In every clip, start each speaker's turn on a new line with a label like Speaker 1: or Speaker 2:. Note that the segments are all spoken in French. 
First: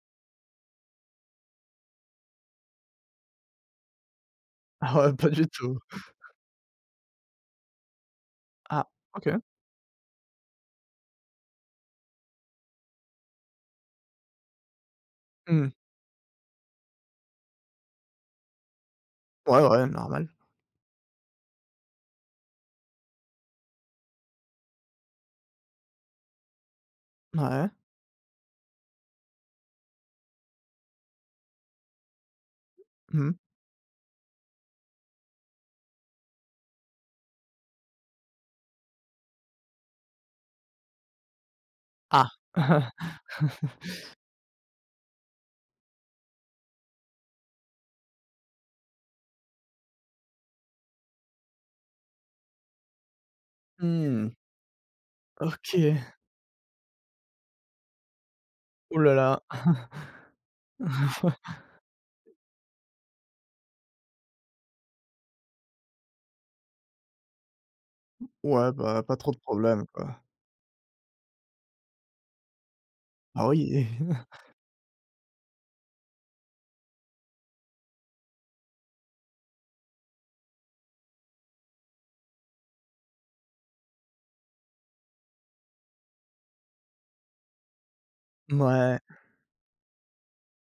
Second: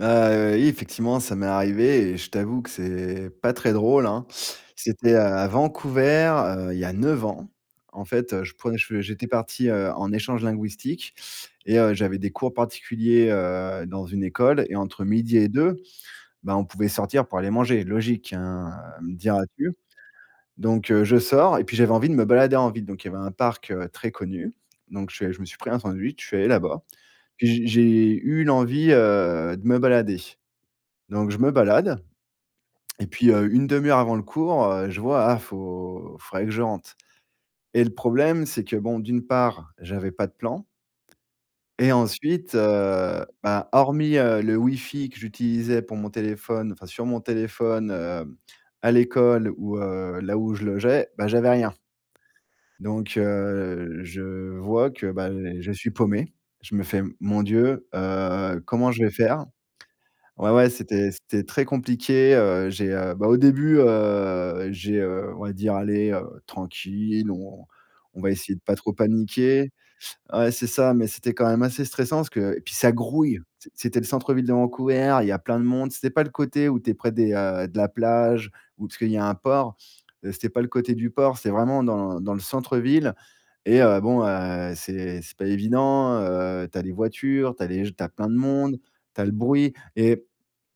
Speaker 1: Heu, oui effectivement, ça m'est arrivé et je t'avoue que c'est pas très drôle, hein.
Speaker 2: Ah ouais,
Speaker 1: C'était, heu,
Speaker 2: pas du
Speaker 1: à
Speaker 2: tout.
Speaker 1: Vancouver, heu, il y a 9 ans. En fait, heu, je prenais,
Speaker 2: Ah,
Speaker 1: je j'étais
Speaker 2: OK.
Speaker 1: parti, heu, en échange linguistique et heu, j'avais des cours particuliers, heu, dans une école et entre 12:00 et
Speaker 2: Mmh.
Speaker 1: 2, bah on pouvait sortir pour aller manger. Logique, hein, heu,
Speaker 2: Ouais,
Speaker 1: diras-tu
Speaker 2: ouais, normal.
Speaker 1: donc heu, je sors et puis j'avais envie de me balader en ville. Donc, il y avait un parc, heu, très connu. Donc, je je me suis pris un sandwich, je suis allé là-bas. Puis, j
Speaker 2: Mouais.
Speaker 1: j'ai eu l'envie, heu, de me balader. Donc, je me balade et puis,
Speaker 2: Mmh.
Speaker 1: heu, une 1/2 avant le cours, heu, je vois: «Ah faut faudrait que je rentre». Et le problème, c'est que bon d'une part, j'avais pas de plan et
Speaker 2: Ah.
Speaker 1: ensuite, heu, bah, hormis, heu, le wifi que j'utilisais pour mon téléphone, enfin sur mon téléphone, hem, à l'école ou, heu, là où je logeais, bah j'avais rien. Donc heu,
Speaker 2: Mmh.
Speaker 1: je vois que bah, je suis
Speaker 2: OK.
Speaker 1: paumé. Je me fais: «Mon Dieu, heu, comment
Speaker 2: Ouh
Speaker 1: je vais
Speaker 2: là là.
Speaker 1: faire?» Ouais, ouais, c'était c'était très compliqué, heu, j'ai, heu, bah au début, heu, j'ai, heu, on va dire: «Allez, heu, tranquille, on on va essayer de
Speaker 2: Mouais,
Speaker 1: pas trop
Speaker 2: bah pas trop de
Speaker 1: paniquer»
Speaker 2: problème, quoi.
Speaker 1: ouais c'est ça, mais c'était quand même assez stressant, parce que et puis ça grouille.
Speaker 2: Ah
Speaker 1: C
Speaker 2: oui et
Speaker 1: c'était le centre-ville de Vancouver, il y a plein de monde, c'était pas le côté où tu es près des, heu, de la plage, ou, parce qu'il y a un port. Heu, c'était pas le côté du port, c'est vraiment dans dans le centre-ville et heu, bon, heu, c'est c'est pas évident, heu, tu as les voitures, tu as les g tu as plein de monde,
Speaker 2: Mouais.
Speaker 1: tu as le bruit et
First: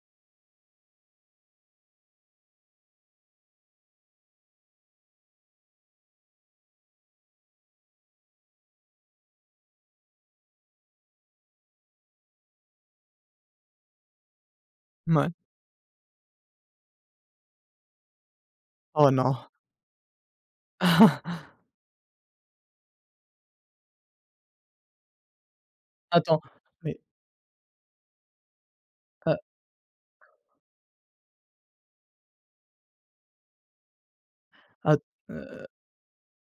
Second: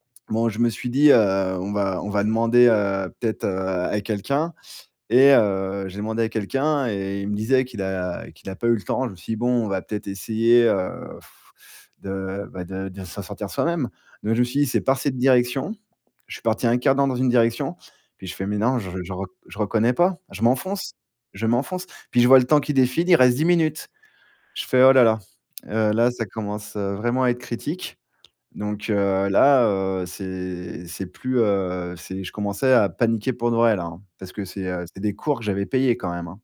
Speaker 1: bon, je me suis dit, heu: «On va on va demander, heu, peut-être, heu, à quelqu'un» et heu, j'ai demandé à quelqu'un et il me disait qu'il a qu'il a pas eu le temps. Je me suis dit, bon, on va peut-être essayer, heu, de bah, de de s'en sortir soi-même, mais je me suis dit: «c'est par
Speaker 2: Mmh
Speaker 1: cette
Speaker 2: oui.
Speaker 1: direction». Je suis parti un 1/4 dans une direction puis, je fais: «Mais non, je
Speaker 2: Oh
Speaker 1: je rec
Speaker 2: non.
Speaker 1: je reconnais pas. Je m'enfonce, je m'enfonce». Puis, je vois le temps qui défile. Il reste 10 minutes. Je fais: «Oh là là, heu, là, ça
Speaker 2: Attends,
Speaker 1: commence, heu,
Speaker 2: mais
Speaker 1: vraiment à être critique». Donc heu,
Speaker 2: Ah
Speaker 1: là, heu, c'est c'est plus, heu c'est je commençais à paniquer pour de vrai là, hein. Parce que c'est, heu
Speaker 2: At
Speaker 1: c'est des cours que j'avais
Speaker 2: heu
Speaker 1: payés quand même, hein.